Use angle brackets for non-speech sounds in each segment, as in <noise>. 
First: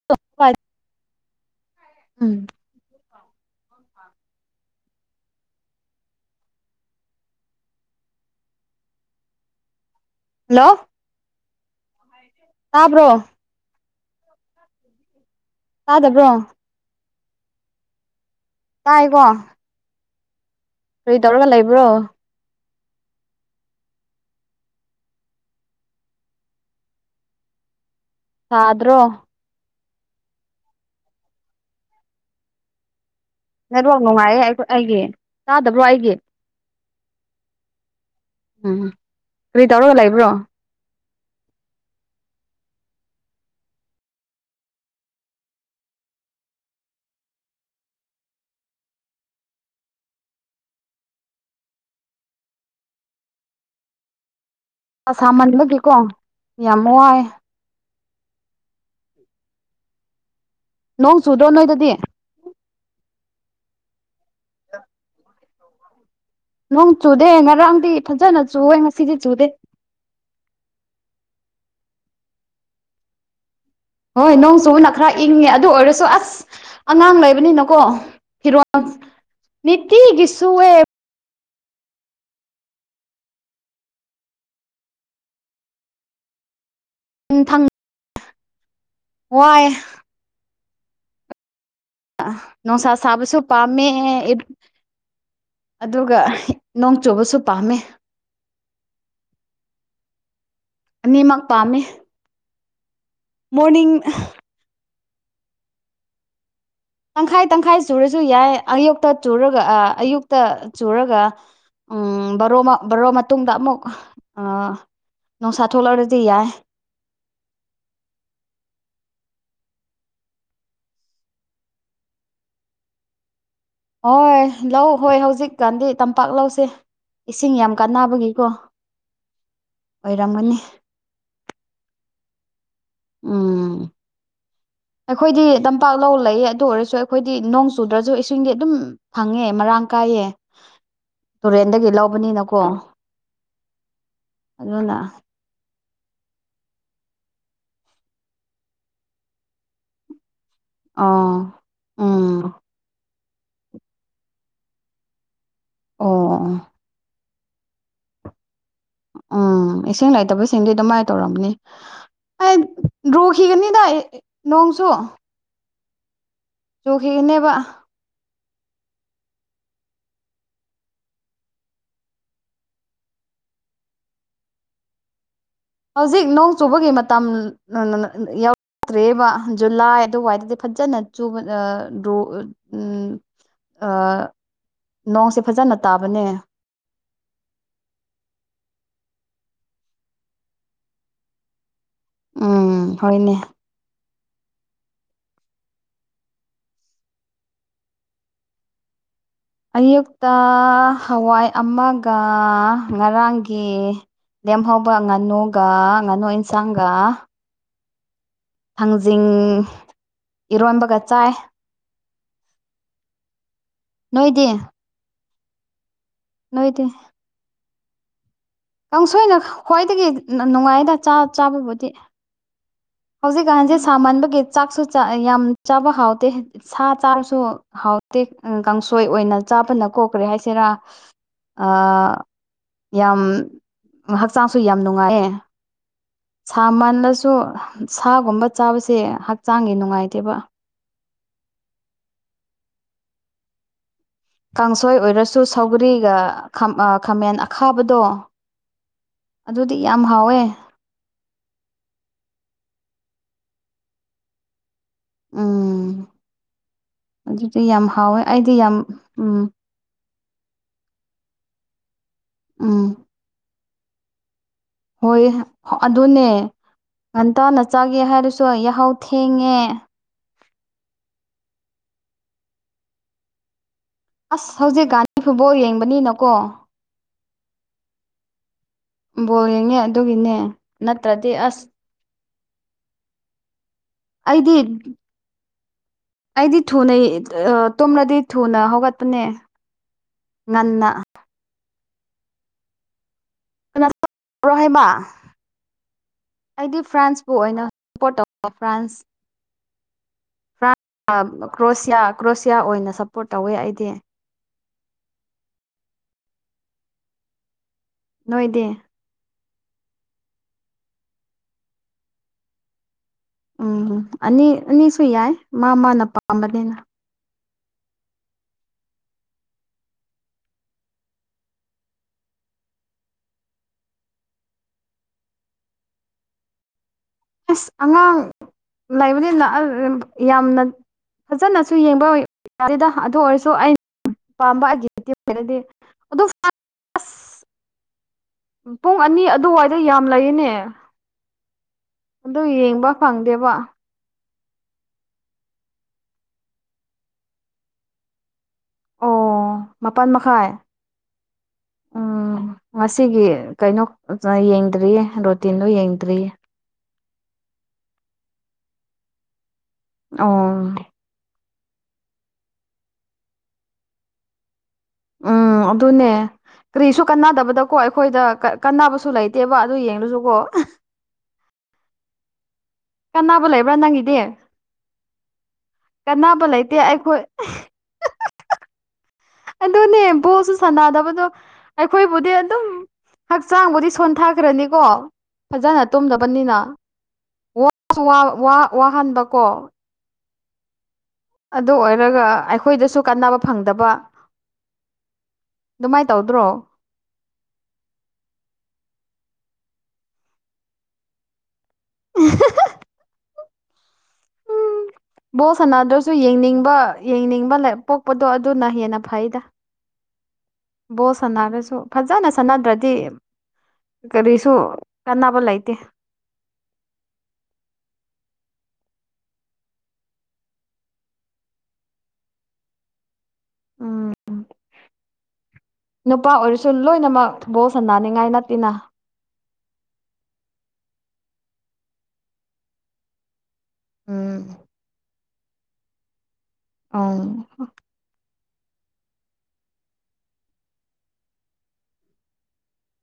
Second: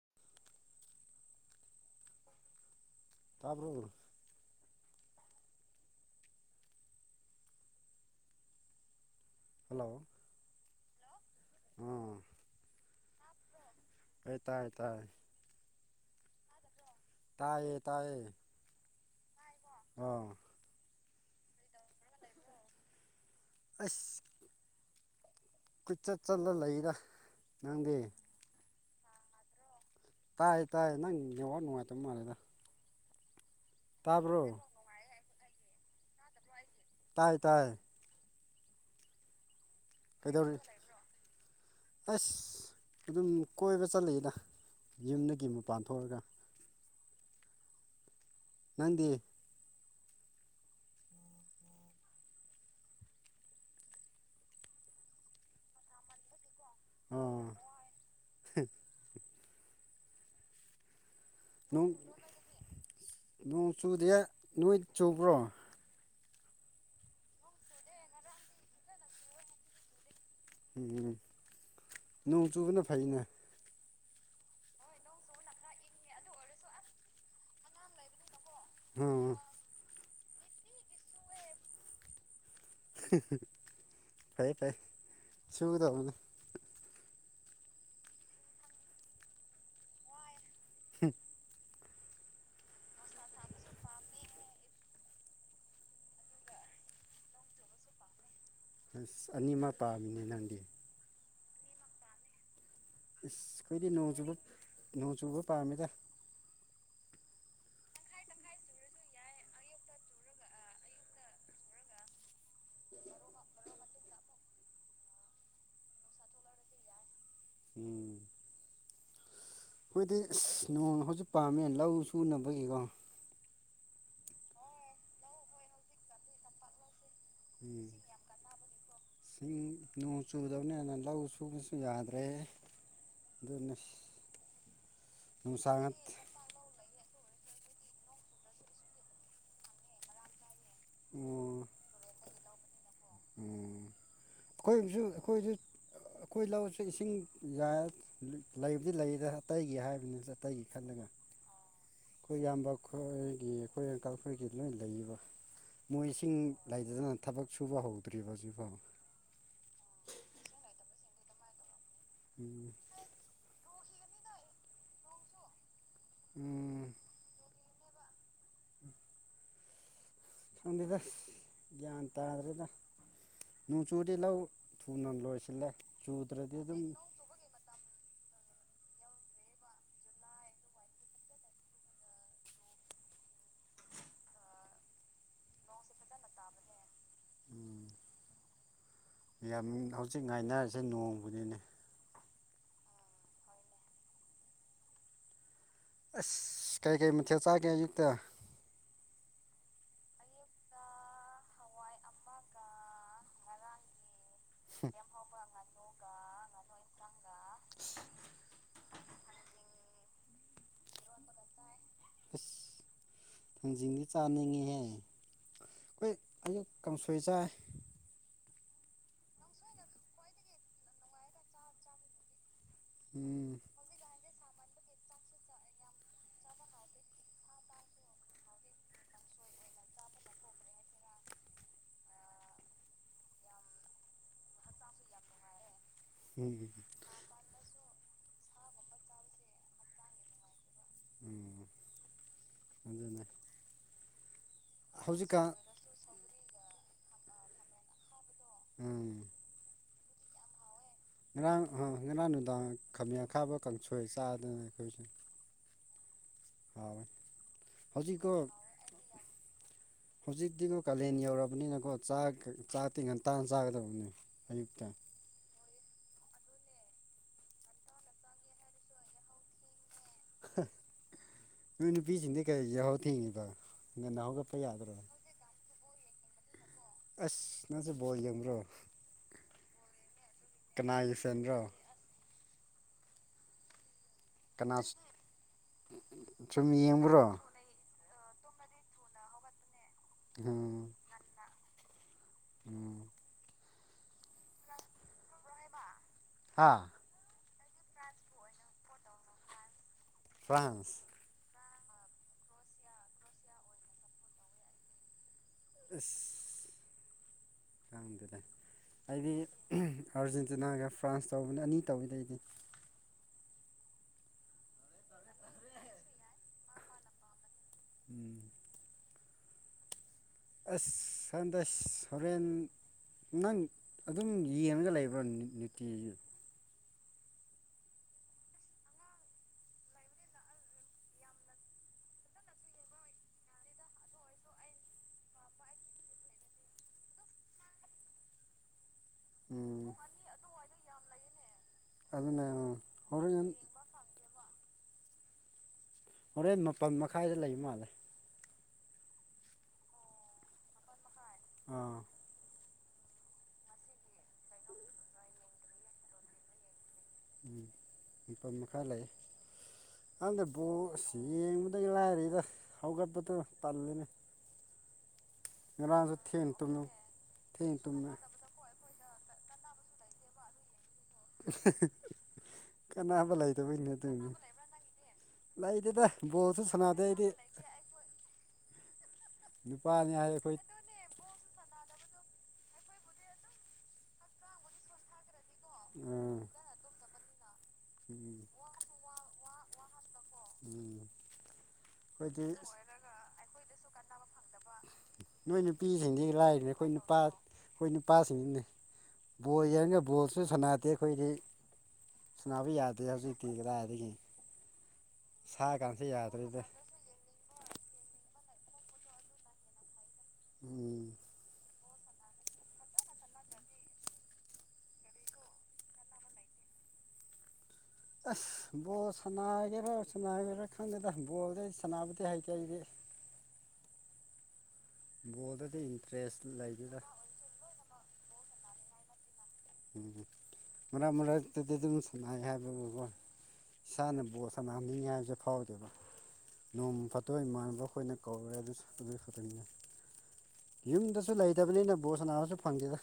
<inaudible> ꯇꯥꯕ꯭ꯔꯣ hello hello ꯑꯥ ꯇꯥꯕ꯭ꯔꯣ ꯑꯩ ꯇꯥꯏ ꯇꯥꯏ ꯇꯥꯗꯕ꯭ꯔꯣ ꯇꯥꯏꯌꯦ ꯇꯥꯏꯌꯦ ꯇꯥꯏꯀꯣ ꯑꯥ ꯀꯔꯤꯇꯧꯔꯒ ꯂꯩꯕ꯭ꯔꯣ ꯑꯁ ꯀꯣꯏꯆꯠ ꯆꯠꯂ ꯂꯩꯗ ꯅꯪꯗꯤ ꯇꯥꯗ꯭ꯔꯣ ꯇꯥꯏꯌꯦ ꯇꯥꯏ ꯅꯪ ꯅꯦꯠꯋꯥꯔꯛ ꯅꯨꯡꯉꯥꯏꯇꯕ ꯃꯥꯜꯂꯦꯗ ꯅꯦꯠꯋꯥꯔꯛ ꯇꯥꯕ꯭ꯔꯣ ꯅꯨꯡꯉꯥꯏꯌꯦ ꯑꯩ ꯑꯩꯒꯤ ꯇꯥꯗꯕ꯭ꯔꯣ ꯑꯩꯒꯤ ꯇꯥꯏ ꯇꯥꯏ ꯎꯝ ꯀꯔꯤ ꯇꯧꯔꯒ ꯂꯩ ꯀꯩꯗꯧꯔꯤ ꯑꯁ ꯑꯗꯨꯝ ꯀꯣꯏꯕ ꯆꯠꯂꯤꯗ ꯌꯨꯝꯗꯒꯤ ꯃꯄꯥꯟ ꯊꯣꯛꯑꯒ <inaudible> ꯅꯪꯗꯤ ꯑ ꯁꯥꯃꯟꯕꯒꯤꯀꯣ ꯌꯥꯝ ꯋꯥꯏ ꯑꯥ <inaudible> ꯅꯣꯡ ꯆꯨꯗ꯭ꯔꯣ ꯅꯣꯏꯗꯗꯤ ꯅꯣꯡ ꯅꯣꯡ ꯆꯨꯗꯤꯑꯦ ꯅꯣꯏ ꯆꯨꯕ꯭ꯔꯣ ꯅꯣꯡ ꯆꯨꯗꯦ ꯉꯔꯥꯡꯗꯤ ꯐꯖꯅ ꯆꯨꯏꯌꯦ ꯉꯁꯤꯗꯤ ꯆꯨꯗꯦ ꯎꯝ ꯅꯣꯡ ꯆꯨꯕꯅ ꯐꯩꯅꯦ ꯍꯣꯏ ꯅꯣꯡ ꯆꯨꯕꯅ ꯈꯔ ꯏꯪꯉꯦ ꯑꯗꯨ ꯑꯣꯏꯔꯁꯨ ꯑꯁ ꯑꯉꯥꯡ ꯂꯩꯕꯅꯤꯅꯀꯣ ꯐꯤꯔꯣ ꯑꯥ ꯅꯤꯇꯤꯒꯤꯁꯨꯋꯦ ꯐꯥꯏ ꯐꯥꯏ ꯁꯨꯗꯧꯕꯅꯦ ꯎꯝꯊꯪ ꯋꯥꯏ ꯍ ꯅꯣꯡꯁꯥ ꯁꯥꯕꯁꯨ ꯄꯥꯝꯃꯦ ꯑꯗꯨꯒ ꯅꯣꯡ ꯆꯨꯕꯁꯨ ꯄꯥꯝꯃꯦ ꯑꯁ ꯑꯅꯤꯃꯛ ꯄꯥꯝꯃꯤꯅꯦ ꯅꯪꯗꯤ ꯑꯅꯤꯃꯛ ꯄꯥꯝꯃꯤ ꯏꯁ ꯈꯣꯏꯗꯤ ꯃꯣꯔꯅꯤꯡ ꯅꯣꯡ ꯆꯨꯕ ꯅꯣꯡ ꯆꯨꯕ ꯄꯥꯝꯃꯦꯗ ꯇꯪꯈꯥꯏ ꯇꯪꯈꯥꯏ ꯆꯨꯔꯁꯨ ꯌꯥꯏ ꯑꯌꯨꯛꯇ ꯆꯨꯔꯒ ꯑ ꯑꯌꯨꯛꯇ ꯆꯨꯔꯒ ꯎꯝ ꯕꯔꯣꯃ ꯕꯔꯣ ꯃꯇꯨꯡꯗ ꯑꯃꯨꯛ ꯑ ꯅꯣꯡꯁꯥ ꯊꯣꯂꯔꯗꯤ ꯌꯥꯏ ꯎꯝ ꯑꯩꯈꯣꯏꯗꯤ ꯑꯁ ꯅꯣꯡ ꯍꯧꯖꯤꯛ ꯄꯥꯝꯃꯦ ꯂꯧ ꯁꯨꯅꯕꯒꯤꯀꯣ ꯍꯣꯏ ꯂꯧ ꯍꯣꯏ ꯍꯧꯖꯤꯛꯀꯥꯟꯗꯤ ꯇꯝꯄꯥꯛ ꯂꯧꯁꯦ ꯏꯁꯤꯡ ꯌꯥꯝ ꯎꯝ ꯀꯥꯟꯅꯕꯒꯤꯀꯣ ꯁꯤꯡ ꯅꯣꯡ ꯑꯣꯏꯔꯝꯒꯅꯤ ꯆꯨꯗꯕꯅꯦꯅ ꯂꯧ ꯁꯨꯕꯁꯨ ꯌꯥꯗ꯭ꯔꯦ ꯎꯝ ꯑꯗꯨꯅ ꯑꯩꯈꯣꯏꯗꯤ ꯅꯨꯡꯁꯥ ꯇꯝꯄꯥꯛ ꯉꯥꯛ ꯂꯧ ꯂꯩꯌꯦ ꯑꯗꯨ ꯑꯣꯏꯔꯁꯨ ꯑꯈꯣꯏꯗꯤ ꯅꯣꯡ ꯆꯨꯗ꯭ꯔꯁꯨ ꯏꯁꯤꯡꯗꯤ ꯑꯗꯨꯝ ꯐꯪꯉꯦ ꯃꯔꯥꯡ ꯀꯥꯏꯌꯦ ꯑꯣ ꯇꯣꯔꯦꯟꯗꯒꯤ ꯂꯧꯕꯅꯤꯅꯀꯣ ꯑꯗꯨꯅ ꯈꯣꯏꯁꯨ ꯑꯩꯈꯣꯏꯁꯨ ꯑꯈꯣꯏ ꯂꯧꯁꯦ ꯏꯁꯤꯡ ꯌꯥꯏ ꯂꯩꯕꯨꯗꯤ ꯂꯩꯗ ꯑꯇꯩꯒꯤ ꯍꯥꯏꯕꯅꯤꯗ ꯑꯇꯩꯒꯤ ꯈꯜꯂꯒ ꯑꯥ ꯑꯈꯣꯏ ꯎꯝ ꯏꯌꯥꯝꯕ ꯈꯣꯏꯒꯤ ꯑꯈꯣꯏ ꯑꯪꯀꯜ ꯈꯣꯏꯒꯤ ꯂꯣꯏ ꯂꯩꯌꯦꯕ ꯑꯣ ꯃꯣꯏꯁꯤꯡ ꯂꯩ ꯗꯅ ꯊꯕꯛ ꯁꯨꯕ ꯍꯧꯗ꯭ꯔꯤꯕ ꯍꯣꯖꯐꯥꯎ ꯑꯥ ꯏꯁꯤꯡ ꯂꯩꯇꯕꯁꯤꯡꯗꯤ ꯑꯗꯨꯃꯥꯏ ꯇꯧꯔꯝꯅꯤ ꯎꯝ ꯗ꯭ꯔꯨꯈꯤꯒꯅꯤꯗ ꯅꯣꯡꯁꯨ ꯎꯝ ꯇꯨꯈꯤꯒꯅꯦꯕ <inaudible> ꯈꯟꯗꯦꯗ ꯒ꯭ꯌꯥꯟ ꯇꯥꯗ꯭ꯔꯦꯗ ꯅꯣꯡꯆꯨꯗꯤ ꯂꯧ ꯊꯨꯅ ꯂꯣꯏꯁꯤꯜꯂꯦ ꯍꯧꯖꯤꯛ ꯅꯣꯡ ꯆꯨꯗ꯭ꯔꯗꯤ ꯑꯗꯨꯝ ꯆꯨꯕꯒꯤ ꯃꯇꯝ <unintelligible> ꯌꯥꯎꯔꯛꯇ꯭ꯔꯦꯕ ꯖꯨꯂꯥꯏ ꯑꯗꯨ ꯋꯥꯏꯗꯗꯤ ꯐꯖꯅ ꯆꯨꯕ ꯑꯥ ꯔꯨ ꯎꯝ ꯑꯥ ꯅꯣꯡꯁꯦ ꯐꯖꯅ ꯇꯥꯕꯅꯦ ꯎꯝ ꯌꯥꯝ ꯍꯧꯖꯤꯛ ꯉꯥꯏꯅꯔꯁꯦ ꯅꯣꯡꯕꯨꯅꯤꯅꯦ ꯎꯝ ꯍꯣꯏꯅꯦ ꯑꯁ ꯀꯩ ꯀꯩ ꯃꯊꯦꯜ ꯆꯥꯒꯦ ꯑꯌꯨꯛꯇ ꯑꯌꯨꯛꯇ ꯍꯋꯥꯏ ꯑꯃꯒ ꯉꯔꯥꯡꯒꯤ ꯂꯦꯝ ꯍꯧꯕ ꯉꯥꯅꯨꯒ ꯉꯥꯅꯨ ꯏꯦꯟꯁꯥꯡꯒ <inaudible> ꯊꯥꯡꯖꯤꯡ ꯏꯔꯣꯟꯕꯒ ꯆꯥꯏ ꯑꯁ ꯊꯖꯤꯡꯗꯤ ꯅꯣꯏꯗꯤ ꯆꯥꯅꯤꯡꯉꯤꯍꯦ ꯑꯩꯈꯣꯏ ꯑꯌꯨꯛ ꯅꯣꯏꯗꯤ ꯀꯥꯡ ꯊꯣꯏꯆꯥꯏ ꯀꯥꯡꯁꯣꯏꯅ ꯈ꯭ꯋꯥꯏꯗꯒꯤ ꯅꯨꯡꯉꯥꯏꯅ ꯆꯥ ꯆꯥꯕꯕꯨꯗꯤ ꯎꯝ ꯍꯧꯖꯤꯛꯀꯥꯟꯖꯦ ꯁꯥꯃꯟꯕꯒꯤ ꯆꯥꯛꯁꯨ ꯌꯥꯝ ꯆꯥꯕ ꯍꯥꯎꯇꯦ ꯁꯥ ꯆꯥꯔꯁꯨ ꯍꯥꯎꯇꯦ ꯀꯥꯡꯁꯣꯏ ꯑꯣꯏꯅ ꯆꯥꯕꯅ ꯀꯣ ꯀꯔꯤ ꯍꯥꯏꯁꯤꯔꯥ ꯑꯥ ꯌꯥꯝ ꯍꯛꯆꯥꯡꯁꯨ ꯌꯥꯝ ꯅꯨꯡꯉꯥꯏꯌꯦ ꯎꯝ ꯁꯥꯃꯟꯂꯁꯨ ꯁꯥꯒꯨꯝꯕ ꯆꯥꯕꯁꯦ ꯍꯛꯆꯥꯡꯒꯤ ꯅꯨꯡꯉꯥꯏꯇꯦꯕ ꯎꯝ ꯑꯗꯨꯅꯦ ꯀꯥꯡꯁꯣꯏ ꯑꯣꯏꯔꯁꯨ ꯍꯧꯖꯤꯛꯀꯥꯟ ꯁꯧꯒꯔꯤꯒ ꯈꯥꯝ ꯑ ꯈꯥꯃꯦꯟ ꯑꯈꯥꯕꯗꯣ ꯎꯝ ꯑꯗꯨꯗꯤ ꯌꯥꯝ ꯍꯥꯎꯋꯦ ꯉꯔꯥꯡ ꯑ ꯉꯔꯥꯡ ꯅꯨꯡꯗꯥꯡ ꯈꯥꯃꯦꯟ ꯑꯈꯥꯕ ꯀꯥꯡꯁꯣꯏ ꯆꯥꯗꯅ ꯑꯩꯈꯣꯏꯁꯨ ꯎꯝ ꯍꯥꯎꯋꯦ ꯑꯗꯨꯗꯤ ꯌꯥꯝ ꯍꯥꯎꯋꯦ ꯍꯧꯖꯤꯛꯀꯣ ꯑꯩꯗꯤ ꯌꯥꯝ ꯎꯝ ꯍꯧꯖꯤꯛꯇꯤꯒꯣ ꯀꯥꯂꯦꯟ ꯌꯧꯔꯕꯅꯤꯅꯀꯣ ꯆꯥꯛ ꯎꯝ ꯆꯥꯛꯇꯤ ꯉꯟꯇꯥ ꯆꯥꯒꯗꯕꯅꯦ ꯑꯌꯨꯛꯇ ꯍꯣꯏ ꯑꯗꯨꯅꯦ ꯉꯟꯇꯥꯅ ꯆꯥꯒꯦ ꯍꯥꯏꯔꯁꯨ ꯌꯥꯍꯧ ꯊꯦꯡꯉꯦ ꯅꯣꯏ ꯅꯨ ꯄꯤ ꯖꯤꯡꯗꯤ ꯀꯩꯒꯤ ꯌꯍꯧꯊꯦꯡꯉꯤꯕ ꯑꯁ ꯍꯧꯖꯤꯛ ꯒꯥꯥꯟꯅꯤ ꯐꯨꯠꯕꯣꯜ ꯌꯦꯡꯕꯅꯤꯅꯀꯣ ꯑꯁ ꯅꯪꯁꯦ ꯕꯣꯜ ꯌꯦꯡꯕ꯭ꯔꯣ ꯕꯣꯜ ꯌꯦꯡꯉꯦ ꯑꯗꯨꯒꯤꯅꯦ ꯀꯅꯥꯒꯤ ꯅꯠꯇ꯭ꯔꯗꯤ ꯐꯦꯟꯔꯣ ꯑꯁ ꯑꯩꯗꯤ ꯀꯅꯥ ꯑꯩꯗꯤ ꯁꯨꯝ ꯊꯨꯅ ꯌꯦꯡꯕ꯭ꯔꯣ ꯑꯥ ꯇꯨꯝꯂꯗꯤ ꯊꯨꯅ ꯍꯧꯒꯠꯄꯅꯦ ꯎꯝ ꯉꯟꯅ ꯎꯝ <unintelligible> ꯍꯥ ꯑꯩꯗꯤ ꯐ꯭ꯔꯥꯟꯁꯄꯨ ꯑꯣꯏꯅ <unintelligible> ꯐ꯭ꯔꯥꯟꯁ <unintelligible> ꯐ꯭ꯔꯥꯟꯁ ꯀ꯭ꯔꯣꯁꯤꯌꯥ ꯀ꯭ꯔꯣꯁꯤꯌꯥ ꯑꯣꯏꯅ ꯁꯞꯄꯣꯔꯠ ꯇꯧꯋꯦ ꯑꯩꯗꯤ ꯑꯁ ꯈꯪꯗꯦꯗ ꯅꯣꯏꯗꯤ ꯑꯩꯗꯤ ꯑꯥꯔꯖꯦꯟꯇꯤꯅꯥꯒ ꯐ꯭ꯔꯥꯟꯁ ꯇꯧꯕꯅꯤ ꯑꯅꯤ ꯇꯧꯋꯤꯗ ꯑꯩꯗꯤ ꯎꯝ ꯑꯅꯤ ꯑꯅꯤꯁꯨ ꯌꯥꯏ ꯃꯥ ꯃꯥꯅ ꯄꯥꯝꯕꯅꯤꯅ ꯎꯝ ꯑꯁ ꯁꯟꯗꯦꯁ ꯍꯣꯔꯦꯟ ꯅꯪ ꯑꯗꯨꯝ ꯌꯦꯡꯉꯒ ꯂꯩꯕ꯭ꯔꯣ ꯅꯨꯇꯤꯒꯤ ꯑꯁ ꯑꯉꯥꯡ ꯂꯩꯕꯅꯤꯅ ꯑ ꯌꯥꯝꯅ ꯐꯖꯅꯁꯨ ꯌꯦꯡꯕ ꯌꯥꯗꯦꯗ ꯑꯗꯨ ꯑꯣꯏꯔꯁꯨ ꯑꯩ ꯄꯥꯝꯕ <unintelligible> ꯑꯁ ꯄꯨꯡ ꯑꯅꯤ ꯑꯗꯨꯋꯥꯏꯗ ꯎꯝ ꯌꯥꯝ ꯂꯩꯌꯦꯅꯦ ꯑꯗꯨ ꯑꯗꯨꯅꯦ ꯌꯦꯡꯕ ꯍꯣꯔꯦꯟ ꯐꯪꯗꯦꯕ ꯍꯣꯔꯦꯟ ꯃꯄꯟ ꯃꯈꯥꯏꯗ ꯂꯩꯕ ꯃꯥꯜꯂꯦ ꯃꯄꯟ ꯃꯈꯥꯏ ꯑꯥ ꯎꯝ ꯉꯁꯤꯒꯤ ꯀꯩꯅꯣ <unintelligible> ꯌꯦꯡꯗ꯭ꯔꯤꯌꯦ ꯔꯣꯇꯤꯟꯗꯣ ꯌꯦꯡꯗ꯭ꯔꯤꯌꯦ ꯎꯝ ꯃꯄꯟ ꯃꯈꯥꯏ ꯂꯩ ꯈꯪꯗꯦ ꯑꯣ ꯕꯣꯜ ꯑꯁ ꯌꯦꯡꯕꯗꯤ ꯂꯥꯏꯔꯤꯗ ꯍꯧꯒꯠꯄꯗꯨ ꯇꯜꯂꯤꯅꯦ ꯎꯝ ꯑꯗꯨꯅꯦ ꯉꯔꯥꯡꯁꯨ ꯊꯦꯡ ꯇꯨꯝꯃꯦ ꯀꯔꯤꯁꯨ ꯊꯦꯡ ꯀꯥꯟꯅꯗꯕꯗꯀꯣ ꯇꯨꯝꯃꯦ ꯑꯩꯈꯣꯏꯗ ꯀꯥꯟꯅꯕꯁꯨ ꯂꯩꯇꯦꯕ ꯑꯗꯨ ꯌꯦꯡꯂꯁꯨꯀꯣ ꯀꯅꯥꯕ ꯀꯥꯟꯅꯕ ꯂꯩꯕ꯭ꯔꯥ ꯂꯩꯇꯕꯒꯤꯅꯤ ꯅꯪꯒꯤꯗꯤ ꯑꯗꯨꯒꯤꯅꯤ ꯂꯩꯇꯧꯗ ꯀꯥꯟꯅꯕ ꯕꯣꯁꯨ ꯂꯩꯇꯦ ꯁꯅꯥꯗꯦ ꯑꯩꯈꯣꯏ ꯑꯩꯗꯤ ꯑꯗꯨꯅꯦ ꯅꯨꯄꯥꯅꯤ ꯍꯥꯏ ꯕꯣꯜꯁꯨ ꯑꯩꯈꯣꯏ ꯁꯥꯟꯅꯥꯗꯕꯗꯣ ꯑꯩꯈꯣꯏꯕꯨꯗꯤ ꯑꯗꯨꯝ ꯍꯛꯆꯥꯡꯕꯨꯗꯤ ꯁꯣꯟꯊꯈ꯭ꯔꯅꯤꯀꯣ ꯐꯖꯅ ꯎꯝ ꯇꯨꯝꯗꯕꯅꯤꯅ ꯋꯥꯁꯨ ꯎꯝ ꯋꯥ ꯋꯥꯍꯟꯕꯀꯣ ꯎꯝ ꯑꯗꯨ ꯑꯣꯏꯔꯒ ꯑꯩꯈꯣꯏꯗꯤ ꯑꯩꯈꯣꯏꯗꯁꯨ ꯀꯥꯟꯅꯕ ꯐꯪꯗꯕ ꯅꯣꯏ ꯑꯗꯨꯃꯥꯏꯅ ꯅꯨꯄꯤꯁꯤꯡꯗꯤ ꯇꯧꯗ꯭ꯔꯣ ꯂꯥꯏꯔꯤꯅꯦ ꯑꯩꯈꯣꯏ ꯅꯨꯄꯥ ꯑꯩꯈꯣꯏ ꯅꯨꯄꯥꯁꯤꯡꯅꯤꯅꯦ ꯕꯣꯜ ꯌꯦꯔꯒ ꯕꯣꯜꯁꯨ ꯁꯥꯟꯅꯗꯦ ꯑꯩꯈꯣꯏꯗꯤ ꯁꯥꯟꯅꯥꯕ ꯌꯥꯗꯦ ꯍꯧꯖꯤꯛꯇꯤ ꯀꯗꯥꯥꯏꯗꯒꯤ ꯕꯣꯜ ꯁꯅꯥꯗ꯭ꯔꯁꯨ ꯌꯦꯡꯅꯤꯡꯕ ꯌꯦꯡꯅꯤꯡꯕ ꯂꯩ ꯄꯣꯛꯄꯗꯣ ꯑꯗꯨꯅ ꯍꯦꯟꯅ ꯐꯩꯗ ꯎꯝ ꯕꯣꯜ ꯁꯥꯟꯅꯔꯁꯨ ꯐꯖꯅ ꯁꯥꯟꯅꯗ꯭ꯔꯗꯤ ꯀꯔꯤꯁꯨ ꯀꯥꯟꯅꯕ ꯂꯩꯇꯦ ꯑꯁ ꯕꯣꯜ ꯁꯥꯟꯅꯒꯦꯔꯥ ꯁꯥꯟꯅꯒꯦꯔꯥ ꯈꯪꯗꯦꯗ ꯕꯣꯜꯗꯤ ꯑꯩ ꯁꯥꯟꯅꯕꯗꯤ ꯍꯩꯇꯦ ꯑꯩꯗꯤ ꯎꯝ ꯕꯣꯜꯗꯗꯤ ꯅꯨꯄꯥ ꯏꯟꯇꯔꯦꯁ ꯑꯣꯏꯔꯁꯨ ꯂꯩꯗꯦꯗ ꯂꯣꯏꯅꯃꯛ ꯕꯣꯜ ꯁꯥꯟꯅꯅꯤꯡꯉꯥꯏ ꯅꯠꯇꯦꯅ ꯎꯝ ꯃꯔꯛ ꯃꯔꯛꯇꯗꯤ ꯑꯗꯨꯝ ꯁꯅꯥꯏ ꯍꯥꯏꯕꯕꯨꯀꯣ ꯏꯁꯥꯅ ꯎꯝ ꯕꯣꯜ ꯁꯥꯟꯅꯅꯤꯡꯉꯤ ꯍꯥꯏꯕꯁꯦ ꯐꯥꯎꯗꯦꯕ ꯅꯣꯡꯃ ꯎꯝ ꯐꯥꯠꯇꯣꯛ ꯏꯃꯥꯟꯅꯕ ꯈꯣꯏꯅ ꯀꯧꯔꯦ ꯑꯗꯨꯁꯨ ꯑꯗꯨ <unintelligible> ꯌꯨꯝꯗꯁꯨ ꯂꯩꯇꯕꯅꯤꯅ ꯕꯣꯜ ꯁꯥꯟꯅꯕꯁꯨ ꯐꯪꯗꯦꯗ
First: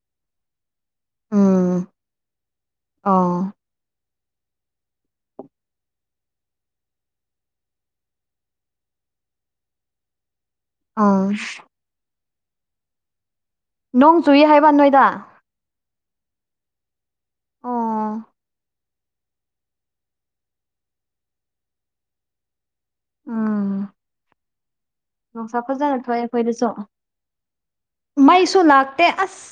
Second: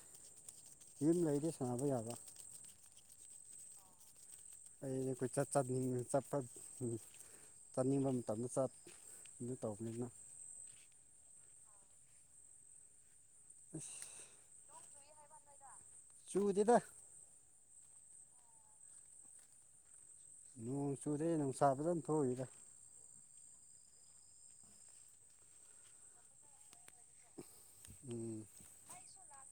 ꯌꯨꯝ ꯂꯩꯗꯤ ꯎꯝ ꯁꯥꯟꯅꯕ ꯌꯥꯕ ꯑꯣ ꯑꯩ <unintelligible> ꯆꯠꯄ ꯆꯠꯅꯤꯡꯕ ꯃꯇꯝꯗ ꯆꯠ ꯑꯗꯨ ꯇꯧꯕꯅꯤꯅ ꯑꯥ ꯑꯁ ꯅꯣꯡ ꯆꯨꯏ ꯍꯥꯏꯕ ꯅꯣꯏꯗ ꯆꯨꯗꯦꯗ ꯑꯣ ꯅꯣꯡ ꯆꯨꯨꯔꯦ ꯅꯨꯡꯁꯥ ꯐꯖꯟ ꯊꯣꯏꯗ ꯎꯝ ꯅꯨꯡꯁꯥ ꯐꯖꯅ ꯊꯣꯑꯦ ꯑꯩꯈꯣꯏꯗꯁꯨ ꯎꯝ ꯃꯩꯁꯨ ꯂꯥꯛ ꯇꯦ ꯑꯁ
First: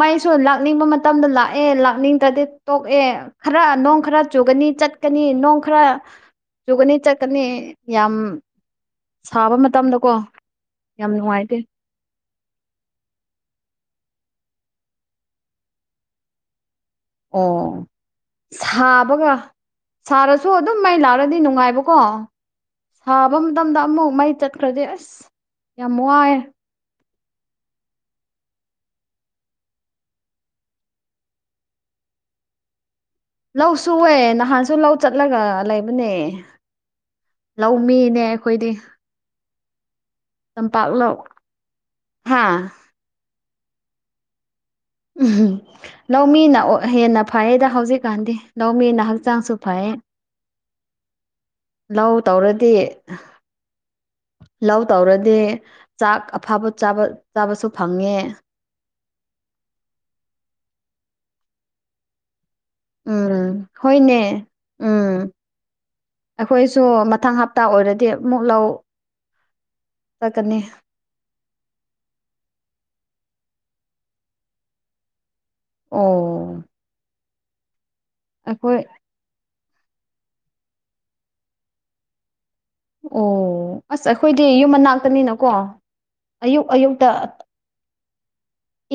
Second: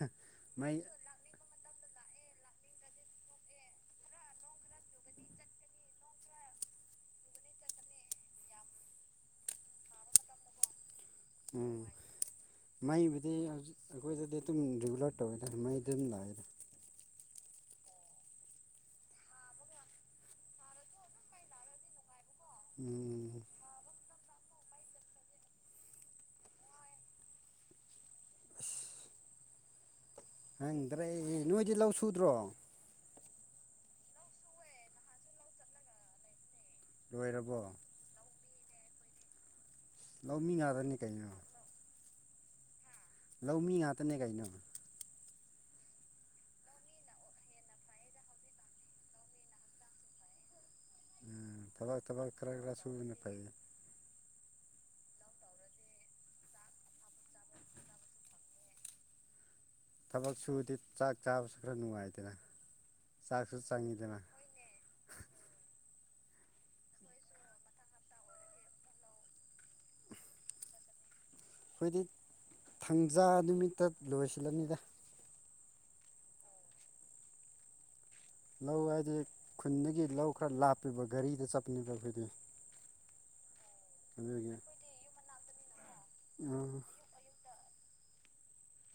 ꯃꯩꯁꯨ ꯃꯩ ꯂꯥꯛꯅꯤꯡꯕ ꯃꯇꯝꯗ ꯂꯥꯑꯦ ꯂꯥꯛꯅꯤꯡꯗꯗꯤ ꯇꯣꯛꯑꯦ ꯈꯔ ꯅꯣꯡ ꯈꯔ ꯆꯨꯒꯅꯤ ꯆꯠꯀꯅꯤ ꯅꯣꯡ ꯈꯔ ꯆꯨꯒꯅꯤ ꯆꯠꯀꯅꯤ ꯌꯥꯝ ꯁꯥꯕ ꯃꯇꯝꯗꯀꯣ ꯌꯥꯝ ꯅꯨꯡꯉꯥꯏ ꯎꯝ ꯃꯩꯕꯨꯗꯤ ꯍꯧꯖꯤꯛ ꯑꯈꯣꯏꯗꯗꯤ ꯑꯗꯨꯝ ꯔꯤꯒꯨꯂꯔ ꯇꯧꯋꯦꯗ ꯃꯩꯗꯤ ꯑꯗꯨꯝ ꯂꯥꯑ‌ꯦꯗ ꯑꯣ ꯁꯥꯕꯒ ꯁꯥꯔꯁꯨ ꯑꯗꯨꯝ ꯃꯩ ꯂꯥꯛꯔꯗꯤ ꯅꯨꯡꯉꯥꯏꯕꯀꯣ ꯎꯝ ꯁꯥꯕ ꯃꯇꯝꯗ ꯑꯃꯨꯛ ꯃꯩ ꯆꯠꯈ꯭ꯔꯗꯤ ꯑꯁ ꯌꯥꯝ ꯋꯥꯏꯌ‌ꯦ <unintelligible> ꯈꯪꯗ꯭ꯔ‌ꯦ ꯅꯣꯏꯗꯤ ꯂꯧ ꯁꯨꯗ꯭ꯔꯣ ꯂꯧ ꯁꯨꯋ‌ꯦ ꯅꯍꯥꯟꯁꯨ ꯂꯧ ꯆꯠꯂꯒ ꯂꯩꯕꯅꯦ ꯂꯣꯏꯔꯕꯣ ꯂꯧ ꯃꯤꯅꯦ ꯈ‌ꯣꯏꯗꯤ ꯂꯧꯃꯤ ꯉꯥꯛꯇꯅꯤ ꯇꯝꯄꯥꯛꯂꯣ ꯀꯩꯅꯣ ꯍꯥ ꯂꯧꯃꯤ ꯉꯥꯇꯅꯦ ꯀꯩꯅꯣ <unintelligible> ꯂꯧꯃꯤꯅ ꯑ‌ꯣ ꯍꯦꯟꯅ ꯐꯩꯌꯦꯗ ꯍꯧꯖꯤꯛꯀꯥꯟꯗꯤ ꯂꯧꯃꯤꯅ ꯍꯛꯆꯥꯡꯁꯨ ꯐꯩ ꯎꯝ ꯊꯕꯛ ꯂꯧ ꯊꯕꯛ ꯈꯔ ꯇꯧꯔꯗꯤ ꯈꯔ ꯁꯨꯕꯅ ꯐꯩ ꯂꯧ ꯇꯧꯔꯗꯤ ꯆꯥꯛ ꯑꯐꯕꯥ ꯆꯥꯕ ꯆꯥꯕꯁꯨ ꯐꯪꯉꯦ ꯊꯕꯛ ꯁꯨꯑꯗꯤ ꯆꯥꯛ ꯆꯥꯕꯁꯨ ꯈꯔ ꯅꯨꯡꯉꯥꯏꯗꯅ ꯆꯥꯛꯁꯨ ꯎꯝ ꯆꯪꯉꯤꯗꯅ ꯍ‌ꯣꯏꯅꯦ ꯎꯝ ꯑꯈꯣꯏꯁꯨ ꯃꯊꯪ ꯍꯞꯇꯥ ꯑꯣꯏꯔꯗꯤ ꯑꯃꯨꯛ ꯂꯧ ꯆꯠꯀꯅꯤ ꯈꯣꯏꯗꯤ ꯊꯪꯖꯥ ꯅꯨꯃꯤꯠꯇ ꯂꯣꯏꯁꯤꯜꯂꯅꯤꯗ ꯑꯣ ꯑꯩꯈꯣꯏ ꯂꯧ ꯍꯥꯏꯗꯤ ꯈꯨꯟꯗꯒꯤ ꯂꯧ ꯈꯔ ꯂꯥꯞꯄꯤꯕ ꯒꯥꯔꯤꯗ ꯆꯠꯄꯅꯦꯕ ꯑꯈꯣꯏꯗꯤ ꯑꯣ ꯑꯁ ꯑꯈꯣꯏꯗꯤ ꯌꯨꯝ ꯃꯅꯥꯛ ꯇꯅꯤꯅꯀꯣ ꯑꯌꯨꯛ ꯑꯌꯨꯛꯇ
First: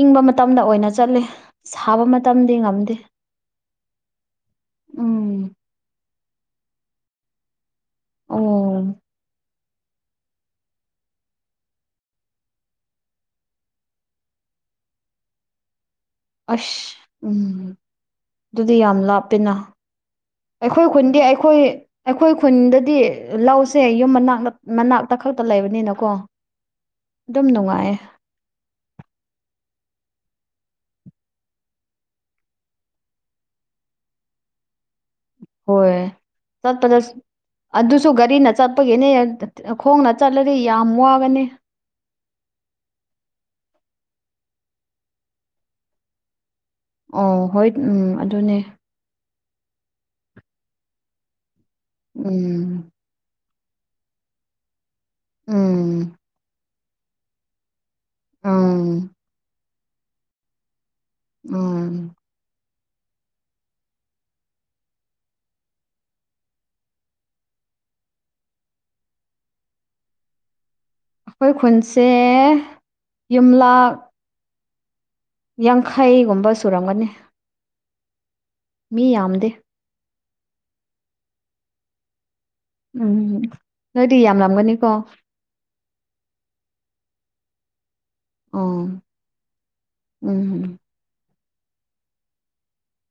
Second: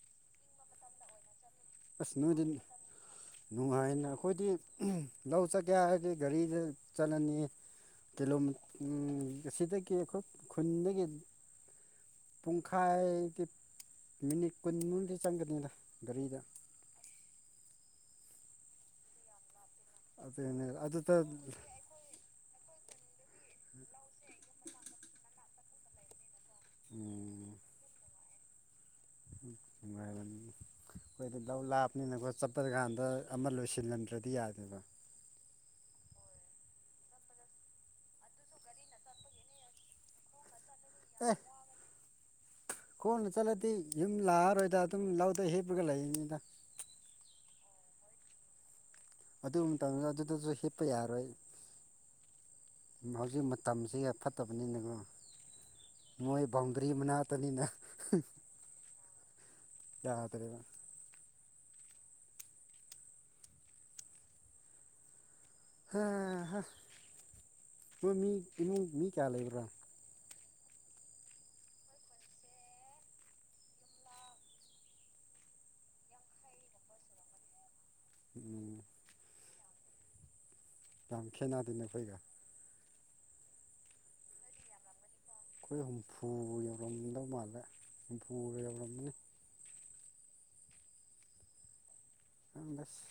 ꯏꯪꯕ ꯃꯇꯝꯗ ꯑꯣꯏꯅ ꯆꯠꯂꯤ ꯑꯁ ꯅꯣꯏꯗꯤꯟ ꯅꯨꯉꯥꯏꯅ ꯈꯣꯏꯗꯤ ꯎꯝ ꯂꯧ ꯆꯠꯀꯦ ꯍꯥꯏꯔꯗꯤ ꯒꯥꯔꯤꯗ ꯆꯠꯂꯅꯤ ꯀꯤꯂꯣꯃꯤꯠ ꯎꯝ ꯑꯣ ꯑꯁꯤꯗꯒꯤ ꯑꯩꯈꯣꯏ ꯈꯨꯟꯗꯒꯤ ꯄꯨꯡꯈꯥꯏꯗꯤꯞ ꯃꯤꯅꯤꯠ ꯀꯨꯟꯃꯨꯛꯗꯤ ꯆꯪꯒꯅꯤꯗ ꯒꯥꯔꯤꯗ ꯑꯁ ꯎꯝ ꯗꯨꯗꯤ ꯌꯥꯝ ꯂꯥꯞꯄꯦꯅ ꯑꯗꯨꯅꯦ ꯑꯩꯈꯣꯏ ꯑꯗꯨꯗ ꯈꯨꯟꯗꯤ ꯑꯩꯈꯣꯏ ꯑꯩꯈꯣꯏ ꯈꯨꯟꯗꯗꯤ ꯂꯧꯁꯦ ꯌꯨꯝ ꯃꯅꯥꯛ ꯅꯠ ꯃꯅꯥꯛꯇ ꯈꯛꯇ ꯂꯩꯕꯅꯤꯅꯀꯣ ꯗꯨꯝ ꯅꯨꯡꯉꯥꯏ ꯎꯝ ꯅꯨꯉꯥꯏꯌꯝꯅꯤ ꯈꯣꯏꯗꯤ ꯂꯧ ꯂꯥꯞꯅꯤꯅꯀꯣ ꯆꯠꯄ ꯒꯥꯟꯗ ꯑꯃꯥ ꯂꯣꯏꯁꯤꯜ ꯂꯝꯗ꯭ꯔꯗꯤ ꯌꯥꯗꯕ ꯍꯣꯏ ꯆꯠꯄꯗꯁ ꯑꯗꯨꯁꯨ ꯒꯥꯔꯤꯅ ꯆꯠꯄꯒꯤꯅꯦ <unintelligible> ꯈꯣꯡꯅ ꯆꯠꯂꯗꯤ ꯌꯥꯝ ꯑ‌ꯦ ꯋꯥꯒꯅꯤ ꯈꯣꯡꯅ ꯆꯠꯂꯗꯤ ꯌꯨꯝ ꯂꯥꯑꯔꯣꯏꯗ ꯑꯗꯨꯝ ꯂꯧꯗ ꯍꯤꯞꯄꯒ ꯂꯩꯅꯤꯗ ꯑꯣ ꯍꯣꯏꯠ ꯎꯝ ꯑꯗꯨꯅꯦ ꯑꯗꯨ ꯃꯇꯝꯗꯨꯗꯥ ꯑꯗꯨꯗꯥꯖꯨ ꯍꯤꯞꯄ ꯌꯥꯔꯣꯏ ꯎꯝ ꯎꯝ ꯍꯧꯖꯤꯛ ꯃꯇꯝꯁꯤ ꯌꯥ ꯐꯠꯇꯕꯅꯤꯅꯀꯣ ꯎꯝ ꯃꯣꯏ ꯕꯥꯎꯟꯗ꯭ꯔꯤ ꯃꯅꯥꯛꯇꯥꯅꯤꯅ ꯎꯝ ꯌꯥꯗ꯭ꯔꯦꯕ ꯎꯝ ꯈꯥ ꯍꯥ ꯅꯣꯏ ꯃꯤ ꯏꯃꯨꯡ ꯃꯤ ꯀꯌꯥ ꯂꯩꯕ꯭ꯔꯥ ꯈꯣꯏ ꯈꯨꯟꯁꯦ ꯌꯨꯝꯂꯥꯛ ꯌꯥꯡꯈꯩꯒꯨꯝꯕ ꯁꯨꯔꯝꯒꯥꯅꯤ ꯎꯝ ꯃꯤ ꯌꯥꯝꯗꯦ ꯌꯥꯝ ꯈꯦꯅꯥꯗꯦꯅꯦ ꯑꯈꯣꯏꯒꯥ ꯎꯝ ꯅꯣꯏꯗꯤ ꯌꯥꯝꯂꯝꯒꯥꯅꯤꯀꯣ ꯈꯣꯏ ꯍꯨꯝꯐꯨ ꯌꯧꯔꯝꯗꯧ ꯃꯥꯜꯂꯦ ꯍꯨꯝꯐꯨ ꯑꯣ ꯌꯧꯔꯝꯅꯤ ꯎꯝ ꯈꯪꯗꯁ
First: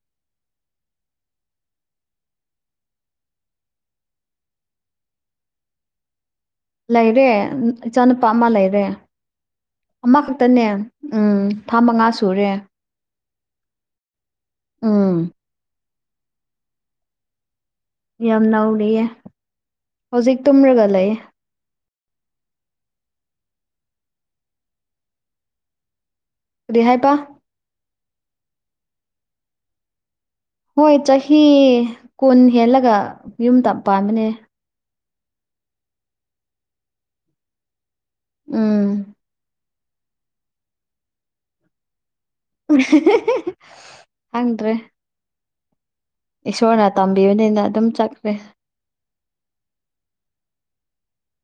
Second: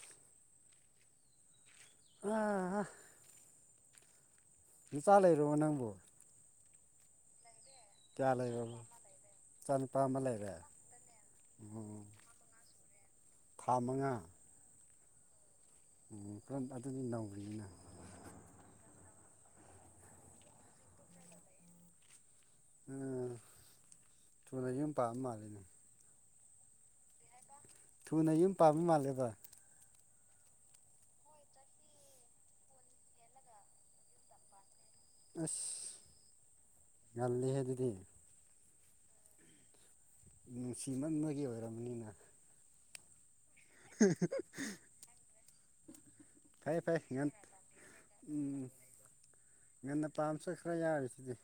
ꯑꯥ ꯍꯥ ꯅꯆꯥ ꯂꯩꯔꯕꯣ ꯅꯪꯕꯨ ꯂꯩꯔꯦ ꯏꯆꯥꯅꯨꯄꯥ ꯀꯌꯥ ꯑꯃ ꯂꯩꯔꯕꯣ ꯂꯩꯔꯦ ꯏꯆꯥꯅꯨꯄꯥ ꯑꯃ ꯂꯩꯔꯦ ꯑꯃꯈꯛꯇꯥꯅꯦ ꯎꯝ ꯊꯥ ꯑꯣ ꯃꯉꯥ ꯁꯨꯔꯦ ꯊꯥ ꯃꯉꯥ ꯎꯝ ꯑꯣ ꯀ꯭ꯔꯝ ꯑꯗꯨꯗꯤ ꯅꯧꯔꯤꯅꯤꯅ ꯌꯥꯝ ꯅꯧꯔꯤꯌꯦ ꯍꯧꯖꯤꯛ ꯇꯨꯝꯔꯒ ꯂꯩ ꯑꯥ ꯊꯨꯅ ꯌꯨꯝ ꯄꯥꯝ ꯃꯥꯜꯂꯤꯅꯦ ꯀꯔꯤ ꯍꯥꯏꯕ ꯊꯨꯅ ꯌꯨꯝ ꯄꯥꯝꯕ ꯃꯥꯜꯂꯦꯕ ꯍꯣꯏ ꯆꯍꯤ ꯀꯨꯟ ꯍꯦꯜꯂꯒ ꯌꯨꯝꯇꯥ ꯄꯥꯟꯕꯅꯦ ꯑꯁ ꯉꯟꯂꯤꯍꯦ ꯑꯗꯨꯗꯤ ꯎꯝ ꯅꯨꯡꯁꯤꯃꯟꯕꯒꯤ ꯑꯣꯏꯔꯝꯒꯅꯤꯅ <unintelligible> ꯈꯪꯗ꯭ꯔꯦ <unintelligible> ꯐꯩ ꯏꯁꯣꯔꯅ ꯐꯩ ꯉꯟ ꯇꯝꯕꯤꯕꯅꯤꯅ ꯑꯗꯨꯝ ꯆꯠꯈ꯭ꯔꯦ ꯎꯝ ꯉꯟꯅ ꯄꯥꯝꯃꯁꯨ ꯈꯔ ꯌꯥꯔꯤꯁꯤꯗꯤ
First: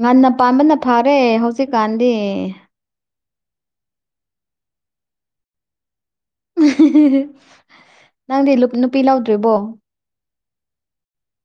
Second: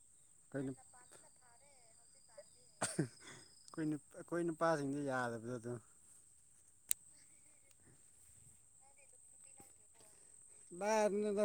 ꯉꯟꯅ ꯄꯥꯝꯕꯅ ꯐꯥꯔꯦ ꯍꯧꯖꯤꯛꯀꯥꯟꯗꯤ ꯈꯣꯏ ꯅꯨꯞ ꯑꯈꯣꯏ ꯅꯨꯄꯥꯁꯤꯡꯗꯤ ꯌꯥꯗꯕꯗꯣ ꯑꯗꯨꯝ ꯅꯪꯗꯤ ꯂꯨꯞ ꯅꯨꯄꯤ ꯂꯧꯗ꯭ꯔꯤꯕꯣ ꯗꯥꯏꯗꯩꯅꯣꯗ